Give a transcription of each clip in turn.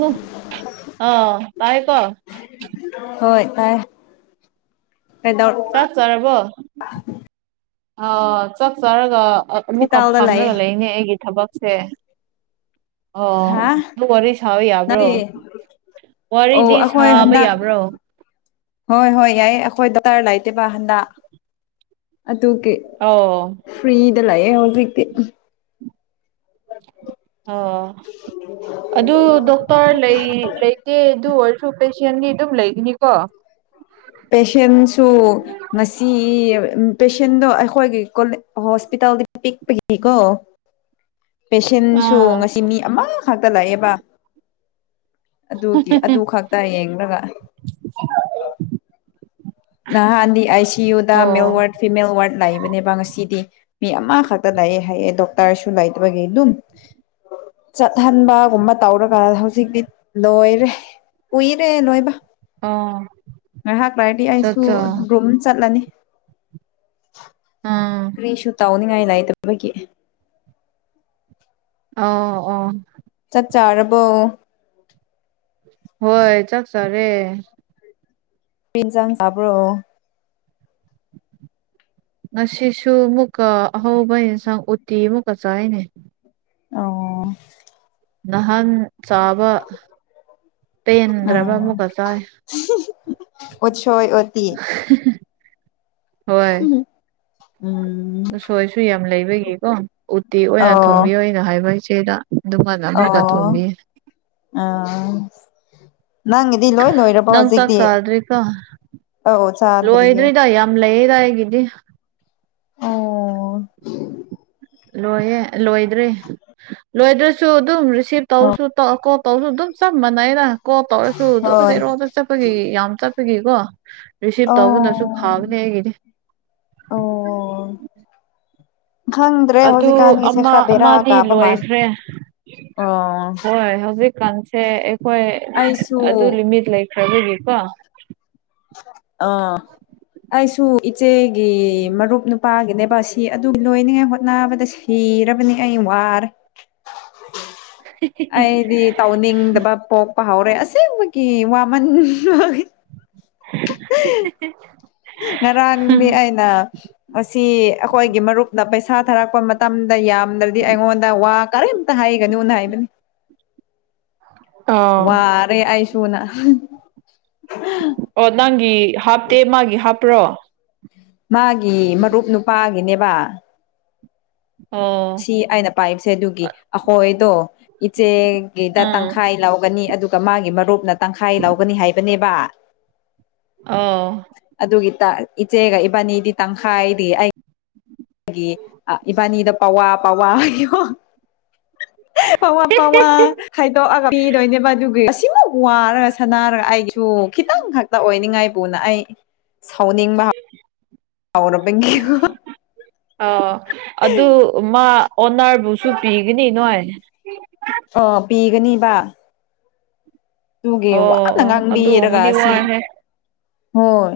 ꯎ ꯑꯥ ꯇꯥꯏ ꯀꯣ ꯍꯣꯏ ꯇꯥꯏ ꯀꯩꯗꯧꯔꯕ ꯆꯥꯛ ꯆꯥꯔꯕꯣ ꯑ ꯆꯥꯛ ꯆꯥꯔꯒ ꯑ ꯑꯃꯨꯛꯀ ꯍꯣꯁꯄꯤꯇꯥꯜꯗ ꯂꯩꯌꯦ ꯐꯝꯔꯒ ꯂꯩꯅꯦ ꯑꯩꯒꯤ ꯊꯕꯛꯁꯦ ꯑꯣ ꯍꯥ ꯑꯗꯨ ꯋꯥꯔꯤ ꯁꯥꯕ ꯌꯥꯕ꯭ꯔꯣ ꯅꯪꯗꯤ ꯑꯣ ꯋꯥꯔꯤꯗꯤ ꯑꯩꯈꯣꯏ ꯁꯥꯕ ꯍꯟꯗꯛ ꯌꯥꯕ꯭ꯔꯣ ꯍꯣꯏ ꯍꯣꯏ ꯌꯥꯏꯌꯦ ꯑꯩꯈꯣꯏ ꯗꯣꯔꯇꯔ ꯂꯩꯇꯦꯕ ꯍꯟꯗꯛ ꯑꯗꯨꯒꯤ ꯑꯣ ꯐ꯭ꯔꯤꯗ ꯂꯩꯌꯦ ꯍꯧꯖꯤꯛꯇꯤ ꯑꯣ ꯑꯗꯨ ꯗꯣꯛꯇꯔ ꯂꯩ ꯂꯩꯇꯦ ꯑꯗꯨ ꯑꯣꯏ ꯁꯨ ꯄꯦꯁꯤꯌꯦꯟꯗꯤ ꯑꯗꯨꯝ ꯂꯩꯒꯅꯤꯀꯣ ꯄꯦꯁꯦꯟꯁꯨ ꯉꯁꯤ ꯄꯦꯁꯦꯟꯗꯣ ꯑꯩꯈꯣꯏꯒꯤ ꯀꯣꯜ [unintelligible] ꯍꯣꯁꯄꯤꯇꯥꯜꯗꯤ ꯄꯤꯛꯄꯒꯤꯀꯣ [inaudible] ꯄꯦꯁꯦꯟꯁꯨ ꯑꯥ ꯉꯁꯤ ꯃꯤ ꯑꯃꯥꯈꯛꯇ ꯂꯥꯛꯑꯦꯕ ꯑꯗꯨꯒꯤ ꯑꯗꯨ ꯈꯛꯇ ꯌꯦꯡꯂꯒ ꯅꯍꯥꯟꯗꯤ ꯑꯥꯏ ꯁꯤ ꯌꯨꯗ ꯃꯦꯜ ꯑꯣ ꯋꯥꯔꯗ ꯐꯤꯃꯦꯜ ꯋꯥꯔꯗ ꯂꯩꯕꯅꯦꯕ ꯉꯁꯤꯗꯤ ꯃꯤ ꯑꯃꯥꯈꯛꯇ ꯂꯩꯌꯦ ꯍꯥꯏꯌꯦ ꯗꯣꯛꯇꯔꯁꯨ ꯂꯩꯇꯕꯒꯤ ꯗꯨꯝ ꯆꯠꯍꯟꯕꯒꯨꯝꯕ ꯇꯧꯔꯒ ꯍꯧꯖꯤꯛꯇꯤ ꯂꯣꯏꯔꯦ ꯀꯨꯏꯔꯦ ꯂꯣꯏꯕ ꯑꯣ ꯉꯥꯏꯍꯥꯛ ꯂꯩꯔꯗꯤ ꯑꯩꯁꯨ ꯆꯠꯆꯥ ꯔꯨꯝ ꯆꯠꯂꯅꯤ ꯑꯥ ꯀ꯭ꯔꯤꯁꯨ ꯇꯧꯅꯤꯡꯉꯥꯏ ꯂꯩꯇꯕꯒꯤ ꯑꯧ ꯑꯣ ꯆꯥꯛ ꯆꯥꯔꯕꯣ ꯍꯣꯏ ꯆꯥꯛ ꯆꯥꯔꯦ ꯀꯩ ꯏꯟꯖꯥꯡ ꯆꯥꯕ꯭ꯔꯣ ꯉꯁꯤꯁꯨ ꯑꯃꯨꯛꯀ ꯑꯍꯥꯎꯕ ꯌꯦꯟꯁꯥꯡ ꯎꯇꯤ ꯑꯃꯨꯛꯀ ꯆꯥꯏꯌꯦꯅꯦ ꯑꯣ ꯅꯍꯟ ꯆꯥꯕ ꯄꯦꯟꯗ꯭ꯔꯕ ꯑꯃꯨꯛꯀ ꯆꯥꯏ [unintelligible] ꯑꯣꯠꯁꯣꯢ ꯎꯇꯤ [unintelligible] ꯍꯣꯏ ꯎꯝ ꯎꯁꯣꯏꯁꯨ ꯌꯥꯝ ꯂꯩꯕꯒꯤꯀꯣ ꯎꯇꯤ ꯑꯣꯏꯅ ꯑꯣ ꯊꯣꯡꯕꯤꯌꯣ ꯑꯩꯅ ꯍꯥꯏꯕ ꯏꯆꯦꯗ ꯑꯗꯨꯃꯥꯏꯅ ꯑꯃꯨꯛꯀ ꯑꯣ ꯊꯣꯡꯕꯤꯌꯦ ꯑꯥ ꯅꯪꯒꯤ ꯗꯤ ꯂꯣꯏ ꯂꯣꯏꯔꯕꯣ ꯅꯪ ꯆꯥꯛ ꯍꯧꯖꯤꯛꯇꯤ ꯆꯥꯗ꯭ꯔꯤꯀꯣ ꯑꯧ ꯆꯥꯗ꯭ꯔꯤꯌꯦ ꯂꯣꯏꯗ꯭ꯔꯤꯗ ꯌꯥꯝ ꯂꯩꯌꯦꯗ ꯑꯩꯒꯤꯗꯤ ꯑꯣ ꯂꯣꯏꯌꯦ ꯂꯣꯏꯗ꯭ꯔꯤ ꯂꯣꯏꯗ꯭ꯔꯁꯨ ꯑꯗꯨꯝ ꯔꯤꯁꯤꯚ ꯑꯣ ꯇꯧꯁꯨ ꯇꯧ ꯀꯣꯛ ꯇꯧꯁꯨ ꯑꯗꯨꯝ ꯆꯞ ꯃꯥꯟꯅꯩꯗ ꯀꯣꯜ ꯇꯧꯔꯁꯨ ꯑꯗꯨꯝ ꯍꯣꯏ ꯖꯦꯔꯣꯗ ꯆꯠꯄꯒꯤ ꯌꯥꯝ ꯆꯠꯄꯒꯤꯀꯣ ꯔꯤꯁꯤꯞ ꯑꯣ ꯇꯧꯕꯅꯁꯨ ꯐꯕꯅꯦ ꯑꯩꯒꯤꯗꯤ ꯑꯣ ꯈꯪꯗ꯭ꯔꯦ ꯑꯗꯨ ꯍꯧꯖꯤꯛꯀꯥꯟꯒꯤꯁꯦ ꯑꯃ ꯈ꯭ꯔ ꯕꯦꯔꯥ ꯑꯃꯗꯤ ꯀꯥꯕ ꯃꯥꯂꯤ ꯂꯣꯏꯈ꯭ꯔꯦ ꯍꯣꯏ ꯍꯧꯖꯤꯛ ꯀꯥꯟꯁꯦ ꯑꯩꯈꯣꯏ ꯑꯩꯁꯨ ꯑꯗꯨ ꯂꯤꯃꯤꯠ ꯂꯩꯈ꯭ꯔꯕꯒꯤꯀꯣ ꯑ ꯑꯩꯁꯨ ꯏꯆꯦꯒꯤ ꯎꯝ ꯃꯔꯨꯞ ꯅꯨꯄꯥꯒꯤꯅꯦꯕ ꯒꯤ ꯑꯗꯨ ꯂꯣꯏꯅꯤꯡꯉꯥꯏ ꯍꯣꯠꯅꯕꯗ ꯁꯤꯔꯕꯅꯤ ꯑꯩ ꯋꯥꯔꯦ ꯑꯩꯗꯤ ꯇꯥꯎ ꯅꯤꯡꯗꯕ ꯄꯣꯛꯄ ꯍꯧꯔꯦ ꯑꯁꯦꯡꯕꯒꯤ ꯋꯥꯃꯟ [unintelligible] [unintelligible] ꯉꯔꯥꯡꯗꯤ ꯑꯩꯅ ꯑꯁꯤ ꯑꯩꯈꯣꯏꯒꯤ ꯃꯔꯨꯞꯅ ꯄꯩꯁꯥ ꯊꯥꯔꯛꯄ ꯃꯇꯝꯗ ꯌꯥꯝꯗ꯭ꯔꯗꯤ ꯑꯩꯉꯣꯟꯗ ꯋꯥ ꯀꯔꯤꯝ ꯇ ꯍꯥꯏꯒꯅꯨꯅ ꯍꯥꯏꯕꯅꯤ ꯑꯣ ꯋꯥ ꯔꯦ ꯑꯩꯁꯨꯨꯅ ꯑꯣ ꯅꯪꯒꯤ ꯍꯥꯞꯇꯦ ꯃꯥꯒꯤ ꯍꯥꯞꯄ꯭ꯔꯣ ꯃꯥꯒꯤ ꯃꯔꯨꯞ ꯅꯨꯄꯥꯒꯤꯅꯦꯕ ꯑꯣ ꯁꯤ ꯑꯩꯅ ꯄꯥꯏꯕꯁꯦ ꯑꯗꯨꯒꯤ ꯑꯩꯈꯣꯏꯗꯣ ꯏꯆꯦꯒꯤꯗ ꯑꯣ ꯇꯪꯈꯥꯏ ꯂꯧꯒꯅꯤ ꯑꯗꯨꯒꯤ ꯇꯣ ꯃꯥꯒꯤ ꯃꯔꯨꯞꯅ ꯇꯪꯈꯥꯏ ꯂꯧꯒꯅꯤ ꯍꯥꯏꯕꯅꯦꯕ ꯑꯧ ꯑꯗꯨꯒꯤ ꯇ ꯏꯆꯦꯒ ꯏꯕꯥꯅꯤꯗꯤ ꯇꯪꯈꯥꯏꯗꯤ ꯑꯩ ꯒꯤ ꯏꯕꯥꯅꯤꯗ ꯄꯋꯥ ꯄꯋꯥ ꯍꯥꯏꯌꯣ ꯄꯋꯥ ꯄꯋꯥ ꯈꯥꯏꯗꯣꯛꯑꯒ ꯄꯤꯗꯣꯏꯅꯦꯕ ꯑꯗꯨꯒꯤ ꯑꯁꯤꯃꯨꯛ ꯋꯥꯔꯒ ꯁꯟꯅꯥꯔꯒ ꯑꯩꯒꯤꯁꯨ ꯈꯤꯇꯪ ꯈꯛꯇ ꯑꯣꯏꯅꯤꯡꯉꯥꯏꯕꯨꯅ ꯑꯩ ꯁꯥꯎꯅꯤꯡꯕ [unintelligible] ꯑꯧꯔꯕꯒꯤ ꯑ ꯑꯗꯨ ꯃꯥ ꯑꯣꯅꯔꯕꯨꯁꯨ ꯄꯤꯒꯅꯤ ꯅꯣꯏ ꯑꯣ ꯄꯤꯒꯅꯤꯕ ꯇꯨꯒꯤ ꯑꯣ ꯋꯥꯅ ꯑꯣ ꯉꯥꯡꯕꯤꯔꯒ ꯑꯗꯨꯒꯨꯝꯕꯗꯤ ꯑꯁꯤ ꯋꯥꯏꯍꯦ ꯍꯣꯏ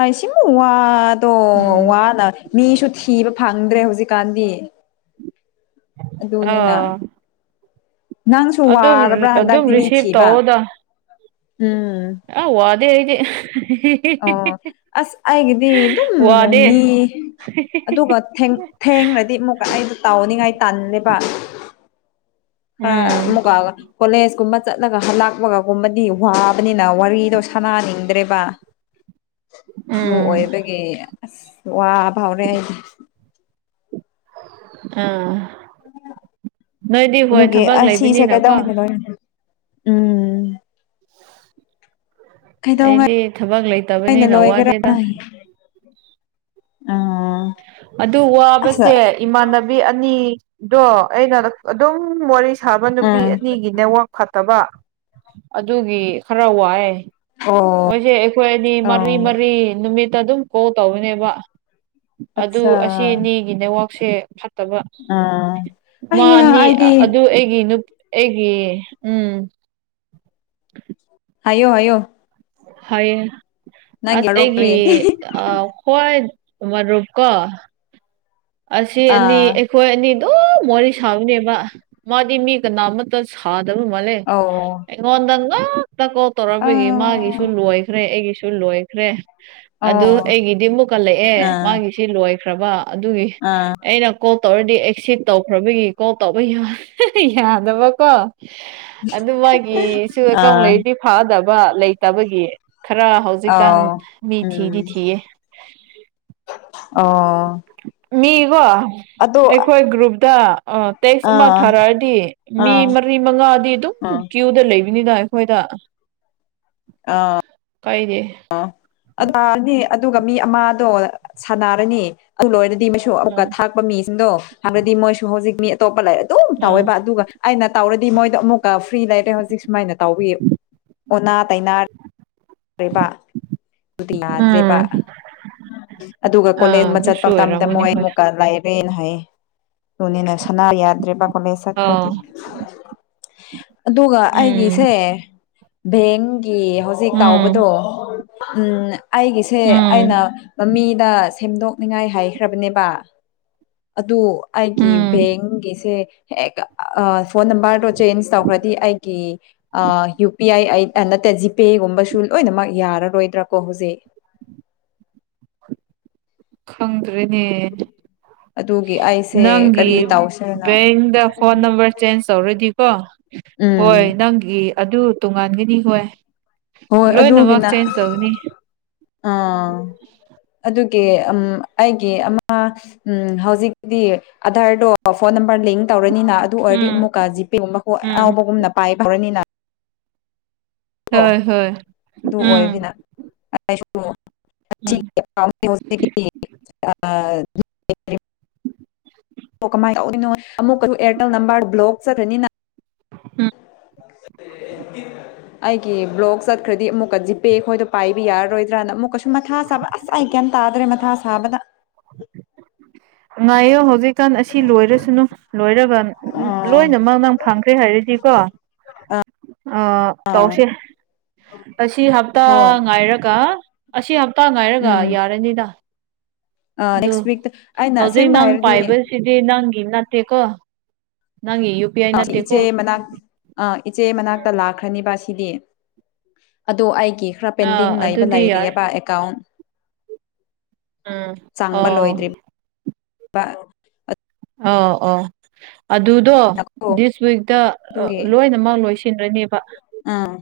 ꯑꯩꯁꯤꯃꯨꯛ ꯋꯥꯗꯣ ꯎꯝ ꯋꯥꯅ ꯃꯤꯁꯨ ꯊꯤꯕ ꯐꯪꯗ꯭ꯔꯦ ꯍꯧꯖꯤꯛꯀꯥꯟꯗꯤ ꯑꯗꯨꯅꯤꯅ ꯑꯥ ꯅꯪꯁꯨ ꯑꯗꯨꯝ ꯋꯥꯔꯕ꯭ꯔꯥ ꯑꯗꯨꯝ ꯍꯥꯟꯗꯛꯇꯤ ꯃꯤ ꯔꯤꯁꯤꯞ ꯊꯤꯕ ꯎꯝ ꯑꯥ ꯋꯥꯗꯦ ꯑꯩꯗꯤ ꯑꯣ ꯑꯁ ꯑꯩꯒꯤꯗꯤ ꯑꯗꯨꯝ ꯃ ꯋꯥꯗꯦ ꯃꯤ ꯑꯗꯨꯒ ꯊꯦꯡ ꯊꯦꯡꯂꯗꯤ ꯑꯃꯨꯛꯀ ꯑꯩꯗꯣ ꯇꯥꯎꯅꯤꯡꯉꯥꯏ ꯇꯜꯂꯦꯕ ꯈꯔ ꯎꯝ ꯑꯃꯨꯛꯀ ꯀꯣꯂꯦꯖ ꯀꯨꯝꯕ ꯆꯠꯂꯒ ꯍꯂꯥꯛꯄꯒꯒꯨꯝꯕꯗꯤ ꯋꯥꯕꯅꯤꯅ ꯋꯥꯔꯤꯗꯣ ꯁꯅꯥꯅꯤꯡꯗ꯭ꯔꯦꯕ ꯑꯗꯨ ꯎꯝ ꯑꯣꯏꯕꯩ ꯒꯤ ꯑꯁ ꯋꯥꯕ ꯍꯧꯔꯦ ꯑꯩꯗꯤ ꯑ ꯑꯗꯨꯒꯤ ꯑꯁꯤꯁꯦ ꯂꯩꯕꯅꯤꯅꯀꯣ ꯀꯩꯗꯧꯅꯤ [unintelligible] ꯎꯝ [inaudible] ꯀꯩꯗꯧꯉꯩ ꯑꯩꯗꯤ ꯊꯕꯛ ꯑꯩꯅ ꯂꯩꯇꯕꯅꯤꯅ ꯂꯣꯏꯒꯦꯔꯥ ꯋꯥꯗꯦꯗ ꯑ ꯑꯗꯨ ꯑꯁ ꯋꯥꯕꯁꯦ ꯏꯃꯥꯟꯅꯕꯤ ꯑꯅꯤꯗꯣ ꯑꯩꯒ ꯑꯗꯨꯝ ꯋꯥꯔꯤꯁ ꯁꯥꯕ ꯅꯨꯄꯤ ꯎꯝ ꯑꯅꯤꯒꯤ ꯅꯦꯠꯋꯥꯛ ꯐꯠꯇꯕ ꯑꯗꯨꯒꯤ ꯈꯔ ꯋꯥꯑꯦ ꯑꯣ ꯃꯣꯏꯁꯦ ꯑꯩꯈꯣꯏ ꯑꯅꯤ ꯑꯣ ꯃꯔꯤ ꯃꯔꯤ ꯅꯨꯃꯤꯠꯇ ꯑꯗꯨꯝ ꯀꯣꯜ ꯇꯧꯔꯤꯅꯦꯕ ꯑꯗꯨ ꯑꯆꯥ ꯑꯁꯤꯅꯤꯒꯤ ꯅꯦꯠꯋꯥꯛꯁꯦ ꯐꯠ ꯇꯕ ꯑ ꯃꯥ ꯑꯩꯌꯥ ꯑꯅꯤ ꯑꯩꯗꯤ ꯑꯗꯨ ꯑꯩꯒꯤ ꯅꯨ ꯑꯩꯒꯤ ꯎꯝ [inaudible] ꯍꯥꯏꯌꯣ ꯍꯥꯏꯌꯣ ꯍꯌꯦꯡ ꯅꯪꯒꯤ ꯑꯁ ꯑꯩꯒꯤ ꯃꯔꯨꯞꯀꯔꯤ ꯑ ꯍꯣꯏ ꯃꯔꯨꯞꯀꯣ ꯑꯁꯤ ꯑꯅꯤ ꯑꯥ ꯑꯩꯈꯣꯏ ꯑꯅꯤ ꯑꯗꯨꯝ ꯋꯥꯔꯤ ꯁꯥꯕꯅꯦꯕ ꯃꯥꯗꯤ ꯃꯤ ꯀꯅꯥ ꯑꯃ ꯁꯥꯗꯕ ꯃꯥꯂꯦ ꯑꯧ ꯑꯩꯉꯣꯟꯗ ꯂꯣꯏ ꯇ ꯀꯣꯜ ꯇꯧꯔꯛꯑꯝꯕꯒꯤ ꯑꯥ ꯃꯥꯒꯤꯁꯨ ꯂꯣꯏꯈ꯭ꯔꯦ ꯑꯩꯒꯤꯁꯨ ꯂꯣꯏꯈ꯭ꯔꯦ ꯑꯣ ꯑꯗꯨ ꯑꯩꯒꯤꯗꯤ ꯃꯨꯛ ꯀꯜꯂꯛꯑꯦ ꯑꯥ ꯃꯥꯒꯤꯁꯤ ꯂꯣꯏꯈ꯭ꯔꯕ ꯑꯗꯨꯒꯤ ꯑꯥ ꯑꯩꯅ ꯀꯣꯜ ꯇꯧꯔꯗꯤ ꯑꯦꯛꯁꯤꯞ ꯇꯧꯈ꯭ꯔꯕꯒꯤ ꯀꯣꯜ ꯇꯧꯕ ꯌꯥꯗꯕꯀꯣ ꯑꯗꯨ ꯃꯥꯒꯤꯁꯨ ꯑꯦꯀꯥꯎꯟ ꯑꯥ ꯂꯩꯔꯤꯗꯤ ꯐꯥꯗꯕ ꯂꯩꯇꯕꯒꯤ ꯈꯔ ꯑꯧ ꯍꯧꯖꯤꯛꯀꯥꯟ ꯃꯤ ꯎꯝ ꯊꯤꯗꯤ ꯊꯤꯌꯦ ꯑꯣ ꯃꯤꯀꯣ ꯑꯗꯣ ꯑꯥ ꯑꯩꯈꯣꯏ ꯒ꯭ꯔꯨꯞꯇ ꯇꯦꯛꯁ ꯑꯃ ꯑꯥ ꯊꯥꯔꯛꯑꯗꯤ ꯃꯤ ꯃꯔꯤ ꯃꯉꯥꯗꯤ ꯑꯗꯨꯝ ꯑꯥ ꯀ꯭ꯌꯨꯗ ꯂꯩꯕꯅꯤꯗ ꯑꯩꯈꯣꯏꯗ ꯑꯥ ꯀꯥꯏꯗꯦ ꯑꯣ ꯑꯗꯨ ꯑꯗꯨꯒ ꯃꯤ ꯑꯃꯗꯣ ꯁꯥꯟꯅꯔꯅꯤ ꯑꯗꯨ ꯂꯣꯏꯔꯗꯤ ꯑꯃꯨꯛꯀ ꯎꯝ ꯊꯥꯛꯄ ꯃꯤꯁꯤꯡꯗꯣ ꯍꯥꯏꯕꯗꯤ ꯃꯣꯏꯁꯨ ꯍꯧꯖꯤꯛ ꯃꯤ ꯑꯇꯣꯞꯄ ꯂꯥꯏꯔꯤ ꯑꯗꯨꯝ ꯎꯝ ꯇꯧꯋꯦꯕ ꯑꯗꯨꯒ ꯑꯩꯅ ꯇꯧꯔꯗꯤ ꯃꯣꯏꯗꯣ ꯑꯃꯨꯛꯀ ꯐ꯭ꯔꯤ ꯂꯩꯔꯦ ꯍꯧꯖꯤꯛ ꯁꯨꯃꯥꯏꯅ ꯇꯧꯕꯤ ꯑꯣꯅꯥ ꯇꯩꯅꯥ ꯔꯦꯕ ꯑꯗꯨꯗꯤ ꯌꯥꯗ꯭ꯔꯦꯕ ꯎꯝ ꯑꯗꯨꯒ ꯀꯣꯂꯦꯟ ꯑꯥ ꯑꯃ ꯆꯠꯄ ꯑꯗꯨꯁꯨ ꯃꯇꯝꯗ ꯑꯣꯏꯔꯝꯒꯅꯤ ꯃꯣꯏ ꯍꯣꯏ ꯑꯃꯨꯛꯀ ꯂꯥꯏ ꯔꯦꯅ ꯍꯥꯏꯌꯦ ꯗꯨꯅꯤꯅ ꯁꯅꯥ ꯌꯥꯗ꯭ꯔꯦꯕ ꯀꯣꯂꯦꯖ ꯑꯥ ꯆꯠꯈ꯭ꯔꯗꯤ ꯑꯗꯨꯒ ꯎꯝ ꯑꯩꯒꯤꯁꯦ ꯚꯦꯡꯒꯤ ꯍꯧꯖꯤꯛ ꯎꯝ ꯇꯥꯎꯕꯗꯣ ꯎꯝ ꯑꯩꯒꯤꯁꯦ ꯑꯩꯅ ꯎꯝ ꯃꯃꯤꯗ ꯁꯦꯝꯗꯣꯛꯅꯤꯉꯥꯏ ꯍꯥꯏꯈ꯭ꯔꯕꯅꯦꯕ ꯑꯗꯨ ꯑꯩꯒꯤ ꯎꯝ ꯕꯦꯡꯒꯤꯁꯦ ꯑꯥ ꯐꯣꯟ ꯅꯝꯕꯔꯗꯣ ꯆꯦꯟꯖ ꯇꯧꯈ꯭ꯔꯗꯤ ꯑꯩꯒꯤ ꯑꯥ ꯌꯨ ꯄꯤ ꯑꯥꯏ ꯅꯠꯇꯦ ꯖꯤꯄꯦꯒꯨꯝꯕꯁꯨ ꯂꯣꯏꯅꯃꯛ ꯌꯥꯔꯔꯣꯏꯗ꯭ꯔꯥ ꯀꯣ ꯍꯧꯖꯤꯛ ꯈꯪꯗ꯭ꯔꯦꯅꯦ ꯑꯗꯨꯒꯤ ꯑꯩꯁꯦ ꯅꯪꯒꯤ ꯀꯔꯤ ꯇꯧꯁꯤꯔꯅ ꯕꯦꯡꯗ ꯐꯣꯟ ꯅꯝꯕꯔ ꯆꯦꯟꯖ ꯇꯧꯔꯗꯤꯀꯣ ꯎꯝ ꯍꯣꯏ ꯅꯪꯒꯤ ꯑꯗꯨ ꯇꯣꯉꯥꯟꯒꯅꯤ ꯍꯣꯏ ꯍꯣꯏ ꯂꯣꯏꯅꯃꯛ ꯑꯗꯨꯒꯤꯅ ꯆꯦꯟꯖ ꯇꯧꯒꯅꯤ ꯑꯥ ꯑꯗꯨꯒꯤ ꯑꯩꯒꯤ ꯑꯃ ꯎꯝ ꯍꯧꯖꯤꯛꯇꯤ ꯑꯙꯥꯔꯗꯣ ꯐꯣꯟ ꯅꯝꯕꯔ ꯂꯤꯡ ꯇꯧꯔꯅꯤꯅ ꯑꯗꯨ ꯑꯣꯏꯔꯗꯤ ꯎꯝ ꯑꯃꯨꯛꯀ ꯖꯤꯄꯦꯒꯨꯝꯕ ꯀꯣ ꯎꯝ ꯑꯅꯥꯥꯎꯕꯒꯨꯝꯅ ꯄꯥꯏꯕ ꯍꯥꯎꯔꯅꯤꯅ ꯍꯣꯏ ꯍꯣꯏ ꯑꯗꯨ ꯎꯝ ꯑꯣꯏꯕꯅꯤꯅ ꯎꯝ [unintelligible] ꯀꯃꯥꯏ ꯇꯧꯏꯅꯣ ꯑꯃꯨꯛ ꯀ ꯑꯦꯔꯜꯇꯦꯜ ꯅꯝꯕꯔ ꯕ꯭ꯂꯣꯛ ꯆꯠꯂꯅꯤꯅ ꯎꯝ [unintelligible] ꯑꯩꯒꯤ ꯕ꯭ꯂꯣꯛ ꯆꯠꯈ꯭ꯔꯗꯤ ꯑꯃꯨꯛꯀ ꯖꯤꯄꯦ ꯈꯣꯏꯗꯣ ꯄꯥꯏꯕ ꯌꯥꯔꯔꯣꯏꯗ꯭ꯔꯥꯅ ꯑꯃꯨꯛꯀ ꯃꯊꯥ ꯁꯥꯕ ꯑꯁ ꯑꯩ ꯒ꯭ꯌꯥꯟ ꯇꯥꯗ꯭ꯔꯦ ꯃꯊꯥ ꯁꯥꯕꯗ ꯉꯥꯏꯌꯣ ꯍꯧꯖꯤꯛ ꯀꯟ ꯑꯁꯤ ꯂꯣꯏꯔꯁꯅꯨ ꯂꯣꯏꯔꯒ ꯑꯣ ꯂꯣꯏꯅꯃꯛ ꯅꯪ ꯐꯪꯈ꯭ꯔꯦ ꯍꯥꯏꯔꯗꯤꯀꯣ ꯑ ꯑꯥ ꯇꯧꯁꯦ ꯑꯁꯤ ꯍꯞꯇꯥ ꯍꯣꯏ ꯉꯥꯏꯔꯒ ꯑꯁꯤ ꯍꯞꯇꯥ ꯉꯥꯏꯔꯒ ꯎꯝ ꯌꯥꯔꯅꯤꯗ ꯑꯥ ꯑꯗꯨ ꯅꯦꯛꯁ ꯋꯤꯛꯇ ꯑꯩꯅ ꯍꯧꯖꯤꯛ ꯑꯁꯦꯡꯕ ꯅꯪ ꯍꯥꯏꯔꯗꯤ ꯄꯥꯏꯕꯁꯤ ꯅꯪꯒꯤ ꯅꯠꯇꯦꯀꯣ ꯅꯪꯒꯤ ꯌꯨ ꯄꯤ ꯑꯥꯏ ꯑ ꯅꯠꯇꯦꯀꯣ ꯏꯆꯦ ꯃꯅꯥꯛ ꯑ ꯏꯆꯦ ꯃꯅꯥꯛꯇ ꯂꯥꯛꯈ꯭ꯔꯅꯤꯕ ꯁꯤ ꯁꯤꯗꯤ ꯑꯗꯣ ꯑꯩꯒꯤ ꯈꯔ ꯄꯦꯟꯗꯤꯡ ꯑꯥ ꯂꯩꯕ ꯑꯗꯨꯗꯤ ꯌꯥꯏ ꯂꯩꯔꯤꯌꯦꯕ ꯑꯦꯀꯥꯎꯟ ꯎꯝ ꯆꯪꯕ ꯑꯣ ꯂꯣꯏꯗ꯭ꯔꯤꯕ ꯑꯧ ꯑꯧ ꯑꯗꯨꯗꯣ ꯑꯗꯨꯅꯀꯣ ꯗꯤꯁ ꯋꯤꯛꯇ ꯑꯗꯨꯒꯤ ꯂꯣꯏꯅꯃꯛ ꯂꯣꯏꯁꯤꯟꯔꯅꯦꯕ ꯑꯥ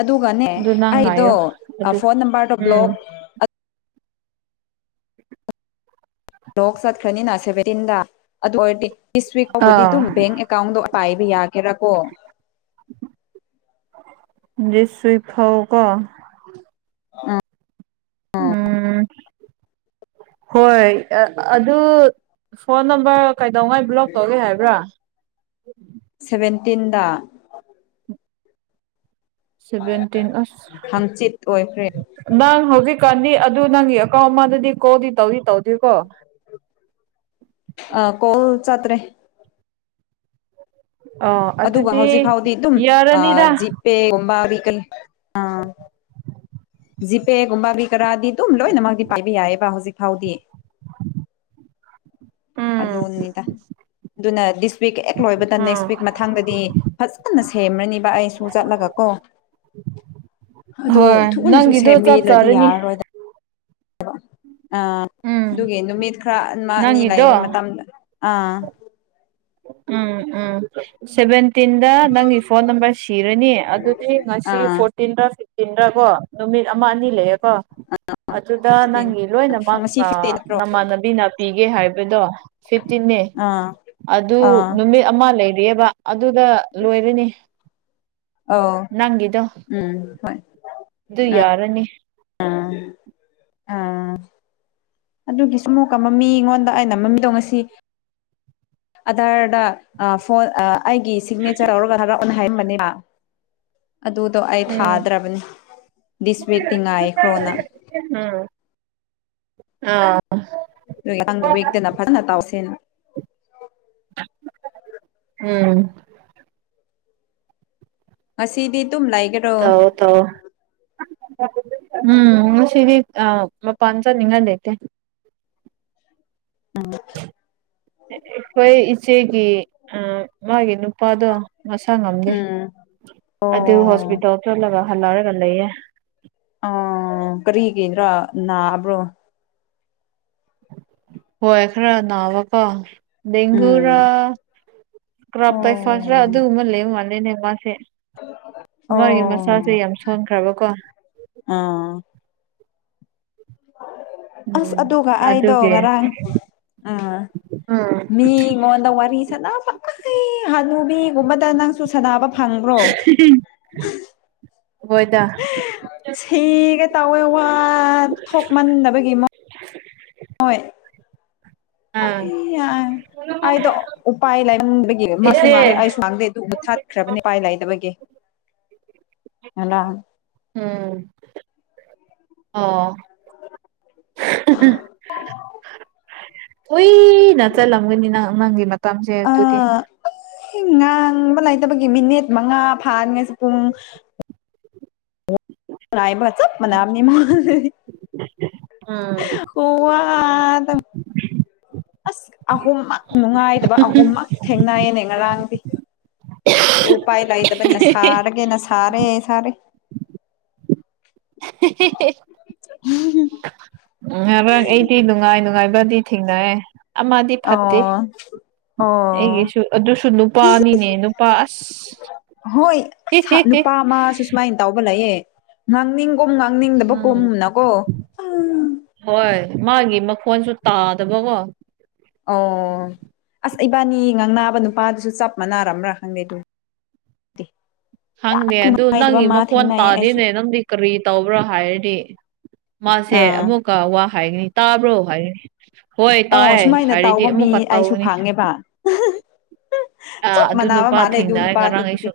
ꯑꯗꯨꯒꯅꯦ ꯑꯗꯨ ꯅꯪ ꯑꯩꯗꯣ ꯉꯥꯏꯌꯣ ꯑꯥ ꯑꯗꯨ ꯐꯣꯟ ꯅꯝꯕꯔꯗꯣ ꯎꯝ ꯕ꯭ꯂꯣꯛ ꯂꯣꯛ ꯆꯠꯈ꯭ꯔꯅꯤꯅ ꯁꯦꯚꯦꯟꯇꯤꯟꯗ ꯑꯗꯨ ꯑꯣꯏꯔꯗꯤ ꯗꯤꯁ ꯋꯤꯛ ꯐꯥꯎꯕꯗꯤ ꯑꯥ ꯑꯗꯨꯝ ꯕꯦꯡ ꯀꯥꯎꯟꯗꯣ ꯄꯥꯏꯕ ꯌꯥꯒꯦꯔꯥꯀꯣ ꯗꯤꯁ ꯋꯤꯛ ꯐꯥꯎꯀꯣ ꯑꯥ ꯎꯝ ꯍꯣꯏ ꯑꯗꯨ ꯐꯣꯟ ꯅꯝꯕꯔ ꯀꯩꯗꯧꯉꯩ ꯕ꯭ꯂꯣꯛ ꯇꯧꯒꯦ ꯍꯥꯏꯕ꯭ꯔꯥ ꯁꯦꯚꯦꯟꯇꯤꯟꯗ ꯁꯚꯦꯟꯇꯤꯟ ꯑꯁ ꯍꯪꯆꯤꯠ ꯑꯣꯏꯈ꯭ꯔꯦ ꯅꯪ ꯍꯧꯖꯤꯛꯀꯥꯟꯗꯤ ꯑꯗꯨ ꯅꯪꯒꯤ ꯑꯦꯀꯥꯎꯟ ꯑꯃꯗꯗꯤ ꯀꯣꯜꯗꯤ ꯇꯧꯗꯤ ꯇꯧꯗꯦꯀꯣ ꯑꯥ ꯀꯣꯜ ꯆꯠꯇ꯭ꯔꯦ ꯑꯣ ꯑꯗꯨꯒ ꯍꯧꯖꯤꯛ ꯑꯗꯨꯗꯤ ꯐꯥꯎꯗꯤ ꯑꯗꯨꯝ ꯑꯥ ꯌꯥꯔꯅꯤꯗ ꯖꯤꯄꯦ ꯒꯨꯝꯕ ꯀꯔꯤ ꯀꯤ ꯑꯥ ꯖꯤꯄꯦꯒꯨꯝꯕ ꯀꯔꯤꯀꯔꯥꯗꯤ ꯑꯗꯨꯝ ꯂꯣꯏꯅꯃꯛꯇꯤ ꯄꯥꯏꯕ ꯌꯥꯏꯌꯦꯕ ꯍꯧꯖꯤꯛ ꯐꯥꯎꯗꯤ ꯎꯝ ꯑꯗꯨꯅꯤꯗ ꯑꯗꯨꯅ ꯗꯤꯁ ꯋꯤꯛ ꯍꯦꯛ ꯂꯣꯏꯕꯗ ꯎꯝ ꯅꯦꯛꯁ ꯋꯤꯛ ꯃꯊꯥꯡꯗꯗꯤ ꯐꯖꯅ ꯁꯦꯝꯔꯅꯤꯕ ꯑꯩꯁꯨ ꯆꯠꯂꯒ ꯀꯣ ꯑꯗꯨ ꯍꯣꯏ ꯊꯨꯅꯁꯨ ꯅꯪꯒꯤꯗꯣ ꯆꯠ ꯁꯦꯝꯕꯤꯗ꯭ꯔꯗꯤ ꯆꯥꯔꯅꯤ ꯌꯥꯔꯔꯣꯏꯗ ꯑꯥ ꯎꯝ ꯑꯗꯨꯒꯤ ꯅꯨꯃꯤꯠ ꯈꯔ ꯑꯃ ꯑꯅꯤ ꯅꯪꯒꯤꯗꯣ ꯂꯩꯕ ꯃꯇꯝꯗ ꯑꯥ ꯎꯝ ꯎꯝ ꯁꯚꯦꯟꯇꯤꯟꯗ ꯅꯪꯒꯤ ꯐꯣꯟ ꯅꯝꯕꯔ ꯁꯤꯔꯅꯤ ꯑꯗꯨꯗꯤ ꯉꯁꯤ ꯐꯣꯔ ꯑꯥ ꯐꯤꯐꯇꯤꯟꯔ ꯁꯤꯛꯁꯇꯤꯟꯗ ꯀꯣ ꯅꯨꯃꯤꯠ ꯑꯃ ꯑꯅꯤ ꯂꯩꯌꯦꯀꯣ ꯑꯗꯨꯗ ꯐꯤꯐꯇꯤꯟ ꯅꯪꯒꯤ ꯂꯣꯏꯅꯃꯛ ꯉꯁꯤ ꯑꯥ ꯐꯤꯐꯇꯤꯟ ꯅꯠꯇ꯭ꯔꯣ ꯅꯃꯥꯅꯕꯤ ꯅꯥ ꯄꯤꯒꯦ ꯍꯥꯏꯕꯗꯣ ꯐꯤꯐꯇꯤꯟꯅꯦ ꯑꯥ ꯑꯗꯨ ꯑꯥ ꯅꯨꯃꯤꯠ ꯑꯃ ꯂꯩꯔꯤꯌꯦꯕ ꯑꯗꯨꯗ ꯂꯣꯏꯔꯅꯤ ꯑꯧ ꯅꯪꯒꯤꯗꯣ ꯎꯝ ꯍꯣꯏ ꯑꯗꯨ ꯌꯥꯔꯅꯤ ꯎꯝ ꯎꯝ ꯑꯗꯨꯒꯤꯁꯨ ꯑꯃꯨꯛꯀ ꯃꯃꯤ ꯉꯣꯟꯗ ꯑꯩꯅ ꯃꯃꯤꯗꯣ ꯉꯁꯤ ꯑꯙꯥꯔꯗ ꯐꯣꯟ ꯑꯩꯒꯤ ꯁꯤꯛꯅꯦꯆꯔ ꯂꯧꯔꯒ ꯊꯥꯔꯛ ꯑꯣ ꯍꯥꯏꯕꯅꯦꯕ ꯑꯗꯨꯗꯣ ꯑꯩ ꯎꯝ ꯊꯥꯗ꯭ꯔꯕꯅꯤ ꯗꯤꯁ ꯋꯤꯛꯇꯤ ꯉꯥꯏꯈ꯭ꯔꯣꯅ ꯎꯝ ꯑꯥ ꯅꯍꯥꯟꯒꯤ ꯋꯤꯛꯇꯅ ꯐꯖꯅ ꯇꯧꯁꯦꯅ ꯎꯝ ꯉꯁꯤꯗꯤ ꯗꯨꯝ ꯂꯩꯒꯦ ꯇꯧꯋꯣ ꯇꯧꯋꯣ ꯎꯝ ꯉꯁꯤꯗꯤ ꯑꯥ ꯃꯄꯥꯟ ꯆꯠꯅꯤꯡꯉꯥꯏ ꯂꯩꯇꯦ ꯎꯝ ꯏꯈꯣꯏ ꯏꯆꯦꯒꯤ ꯑꯥ ꯃꯥꯒꯤ ꯅꯨꯞ ꯅꯨꯄꯥꯗꯣ ꯃꯁꯥ ꯉꯝꯗꯦ ꯎꯝ ꯑꯗꯨ ꯑꯣ ꯍꯣꯁꯄꯤꯇꯥꯜ ꯆꯠꯂꯒ ꯍꯜꯂꯛꯔꯒ ꯂꯩꯌꯦ ꯑꯥ ꯀꯔꯤꯒꯤꯔ ꯅꯕ꯭ꯔꯣ ꯍꯣꯏ ꯈꯔ ꯅꯕ ꯀꯣ ꯎꯝ ꯗꯦꯡꯒꯨꯔꯥ ꯀ꯭ꯔꯥꯞ ꯇꯏꯐꯁꯔꯥ ꯑꯣ ꯑꯗꯨꯒꯨꯝꯕ ꯂꯩꯕ ꯃꯂꯦꯅꯦ ꯃꯁꯦ ꯑꯣ ꯃꯥꯒꯤ ꯃꯁꯥꯁꯦ ꯌꯥꯝ ꯁꯣꯟꯈ꯭ꯔꯕꯀꯣ ꯑꯥ ꯑꯁ ꯎꯝ ꯑꯗꯨꯒ ꯑꯩꯗꯣ ꯑꯗꯨꯒꯤ ꯉꯔꯥꯡ ꯑꯝ ꯎꯝ ꯃꯤ ꯉꯣꯟꯗ ꯋꯥꯔꯤ ꯁꯥꯅꯕ ꯑꯍꯤ ꯍꯅꯨꯕꯤꯒꯨꯝꯕꯗ ꯅꯪꯁꯨ ꯁꯥꯟꯅꯕ ꯐꯪꯕ꯭ꯔꯣ ꯍꯣꯏꯗ ꯁꯤꯒꯦ ꯇꯧꯋꯦ ꯋꯥ ꯊꯣꯛꯃꯟꯗꯕꯒꯤ ꯃ ꯃꯣꯏ ꯑꯥ ꯑꯩꯌꯥ ꯑꯩꯗꯣ ꯎꯄꯥꯏ ꯂꯥꯏꯃꯟꯕꯒꯤ ꯃꯥꯁꯨ ꯏꯆꯦ ꯉꯥꯡꯗꯦ ꯑꯩꯁꯨ ꯉꯥꯡꯗꯦ ꯑꯗꯨ ꯃꯨꯊꯠ ꯈ꯭ꯔꯕꯅꯤ ꯎꯄꯥꯏ ꯂꯩꯗꯕꯒꯤ ꯉꯔꯥꯡ ꯎꯝ ꯑꯣ [unintelligible] ꯀꯨꯏꯅ ꯆꯠꯂꯝꯒꯅꯤ ꯅꯪ ꯑꯉꯥꯡꯒꯤ ꯃꯇꯝꯁꯦ ꯗꯨꯗꯤ ꯑꯥ ꯉꯥꯡꯕ ꯂꯩꯇꯕꯒꯤ ꯃꯤꯅꯤꯠ ꯃꯉꯥ ꯐꯥꯅꯤꯡꯉꯥꯁꯨ ꯄꯨꯡ ꯉꯥꯏꯕꯒ ꯆꯞ ꯃꯅꯥꯝꯅꯤ ꯃꯣꯏ ꯎꯝ ꯈꯨꯋꯥꯗ ꯑꯁ ꯑꯍꯨꯝꯃꯛ ꯅꯨꯡꯉꯥꯏꯗꯕ ꯑꯍꯨꯝꯃꯛ ꯊꯦꯡꯅꯩꯌꯦꯅꯦ ꯉꯔꯥꯡꯗꯤ ꯎ ꯄꯥꯏ ꯂꯥꯏ ꯇꯕꯅꯤ ꯁꯥꯔꯒꯦꯅ ꯁꯥꯔꯦ ꯁꯥꯔꯦ ꯍꯦꯍꯤ [unintelligible] ꯎꯝ ꯉꯔꯥꯡ ꯑꯩꯗꯤ ꯅꯨꯡꯉꯥꯏ ꯅꯨꯡꯉꯥꯏꯕꯗꯤ ꯊꯦꯡꯅꯑꯦ ꯑꯃꯗꯤ ꯐꯠꯇꯦ ꯑꯣ ꯑꯣ ꯑꯩꯒꯤꯁꯨ ꯑꯗꯨꯁꯨ ꯅꯨꯄꯥ ꯑꯅꯤꯅꯦ ꯅꯨꯄꯥ ꯑꯁ ꯍꯣꯏ ꯑꯁ ꯅꯨꯄꯥ ꯃꯥꯁꯨ ꯁꯨꯃꯥꯏꯅ ꯇꯧꯕ ꯂꯩꯌꯦ ꯉꯥꯡꯅꯤꯡꯒꯨꯝ ꯉꯥꯡꯅꯤꯡꯗꯕ ꯎꯝ ꯀꯨꯝꯅꯀꯣ ꯍꯣꯏ ꯃꯥꯒꯤ ꯃꯈꯣꯟꯁꯨ ꯇꯥꯗꯕꯀꯣ ꯑꯧ ꯑꯁ ꯏꯕꯥꯅꯤ ꯉꯥꯡꯅꯕ ꯅꯨꯄꯥꯗꯨꯁꯨ ꯆꯞ ꯃꯥꯟꯅꯔꯕ꯭ꯔꯥ ꯈꯪꯗꯦ ꯑꯗꯨꯝ ꯇꯦ ꯍꯥꯡꯉꯦꯅꯦ ꯑꯗꯨ ꯅꯪꯒꯤ ꯃꯈꯣꯟ ꯑꯩꯁꯨ ꯇꯥꯗꯦꯅꯦ ꯅꯪꯗꯤ ꯀꯔꯤ ꯇꯧꯕ꯭ꯔꯥ ꯍꯥꯏꯔꯗꯤ ꯃꯥꯁꯦ ꯑꯥ ꯑꯃꯨꯛꯀ ꯋꯥ ꯍꯥꯏꯒꯅꯤ ꯇꯥꯕ꯭ꯔꯣ ꯍꯥꯏꯔꯅꯤ ꯍꯣꯏ ꯑꯧ ꯇꯥꯏꯌꯦ ꯁꯨꯃꯥꯏꯅ ꯍꯥꯏꯔꯗꯤ ꯇꯧꯕ ꯃꯤ ꯑꯃꯨꯛꯀ ꯑꯩꯁꯨ ꯇꯧꯔꯅꯤ ꯐꯪꯉꯦꯕ ꯑꯥ ꯆꯞ ꯑꯗꯨ ꯃꯥꯟꯅꯕ ꯅꯨꯄꯥ ꯃꯥꯜꯂꯦ ꯑꯗꯨ ꯊꯦꯡꯅꯔꯦ ꯉꯔꯥꯡ ꯅꯨꯄꯥꯗꯨꯗꯤ ꯑꯩꯁꯨ